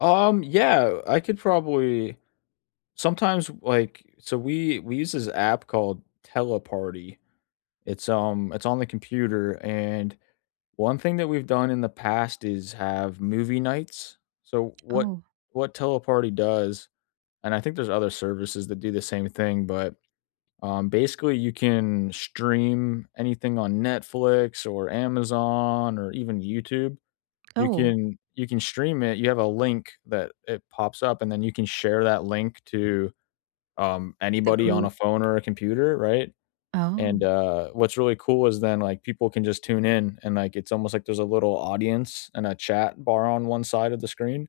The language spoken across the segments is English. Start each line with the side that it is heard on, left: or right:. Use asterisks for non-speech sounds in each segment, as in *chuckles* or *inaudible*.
left: Um, yeah, I could probably sometimes, like so, we we use this app called Teleparty. It's, um, it's on the computer, and one thing that we've done in the past is have movie nights. So, what
right: Oh.
left: what Teleparty does and, I think there's other services that do the same thing, but, um, basically, you can stream anything on Netflix, or Amazon, or even YouTube. You
right: Oh.
left: can you can stream it. You have a link that it pops up and then you can share that link to, um,
right: The
left: anybody on a
right: group.
left: phone or a computer, right? And,
right: Oh.
left: uh, what's really cool is then, like, people can just tune in and like, it's almost like there's a little audience and a chat bar on 1 side of the screen,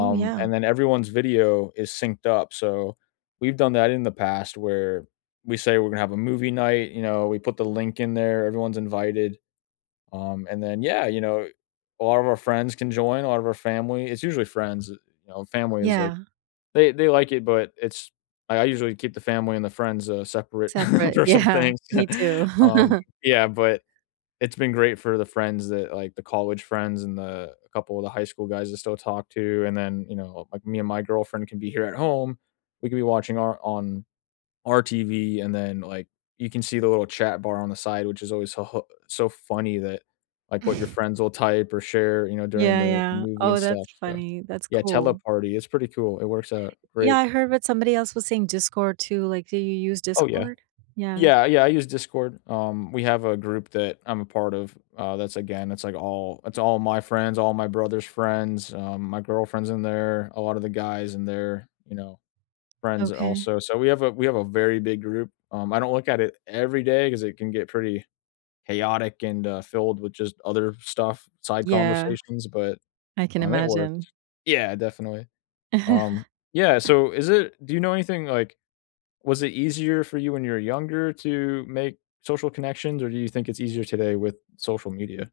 right: Ooh, yeah.
left: and then everyone's video is synced up. So, we've done that in the past where we say we're gonna have a movie night. You know, we put the link in there, everyone's invited. Um, and then yeah, you know, a lot of our friends can join, a lot of our family it's usually friends, eh, you know? Family is, like,
right: Yeah.
left: they they like it, but it's I I usually keep the family and the friends, uh, separate
right: Separate.
left: for some
right: Yeah,
left: things.
right: me too.
left: Um,
right: *chuckles*
left: yeah, but it's been great for the friends that, like the college friends and the a couple of the high school guys I still talk to, and then, you know, like, me and my girlfriend can be here at home. We could be watching our on on our TV, and then, like, you can see the little chat bar on the side, which is always so ho so funny that, like, what your
right: *chuckles*
left: friends'll type or share, you know, during
right: Yeah,
left: the
right: yeah.
left: movie and
right: Oh,
left: stuff,
right: that's
left: so
right: funny. That's
left: Yeah,
right: cool.
left: Teleparty, it's pretty cool. It works out
right: Yeah,
left: great
right: I heard what somebody else was saying Discord too. Like, do you use
left: Oh, yeah.
right: Discord? Yeah.
left: Yeah, yeah, I use Discord. Um, we have a group that I'm a part of, uh, that's, again, it's, like, all it's all my friends, all my brother's friends, um, my girlfriend's in there, a lot of the guys in there, you know, friends
right: Okay.
left: also. So, we have a we have a very big group. Um, I don't look at it every day, 'cause it can get pretty chaotic and, uh, filled with just other stuff, side
right: Yeah.
left: conversations, but,
right: I can
left: um, it
right: imagine.
left: worked. Yeah, definitely. Um, yeah,
right: *chuckles*
left: so is it do you know anything, like was it easier for you when you were younger to make social connections, or do you think it's easier today with social media?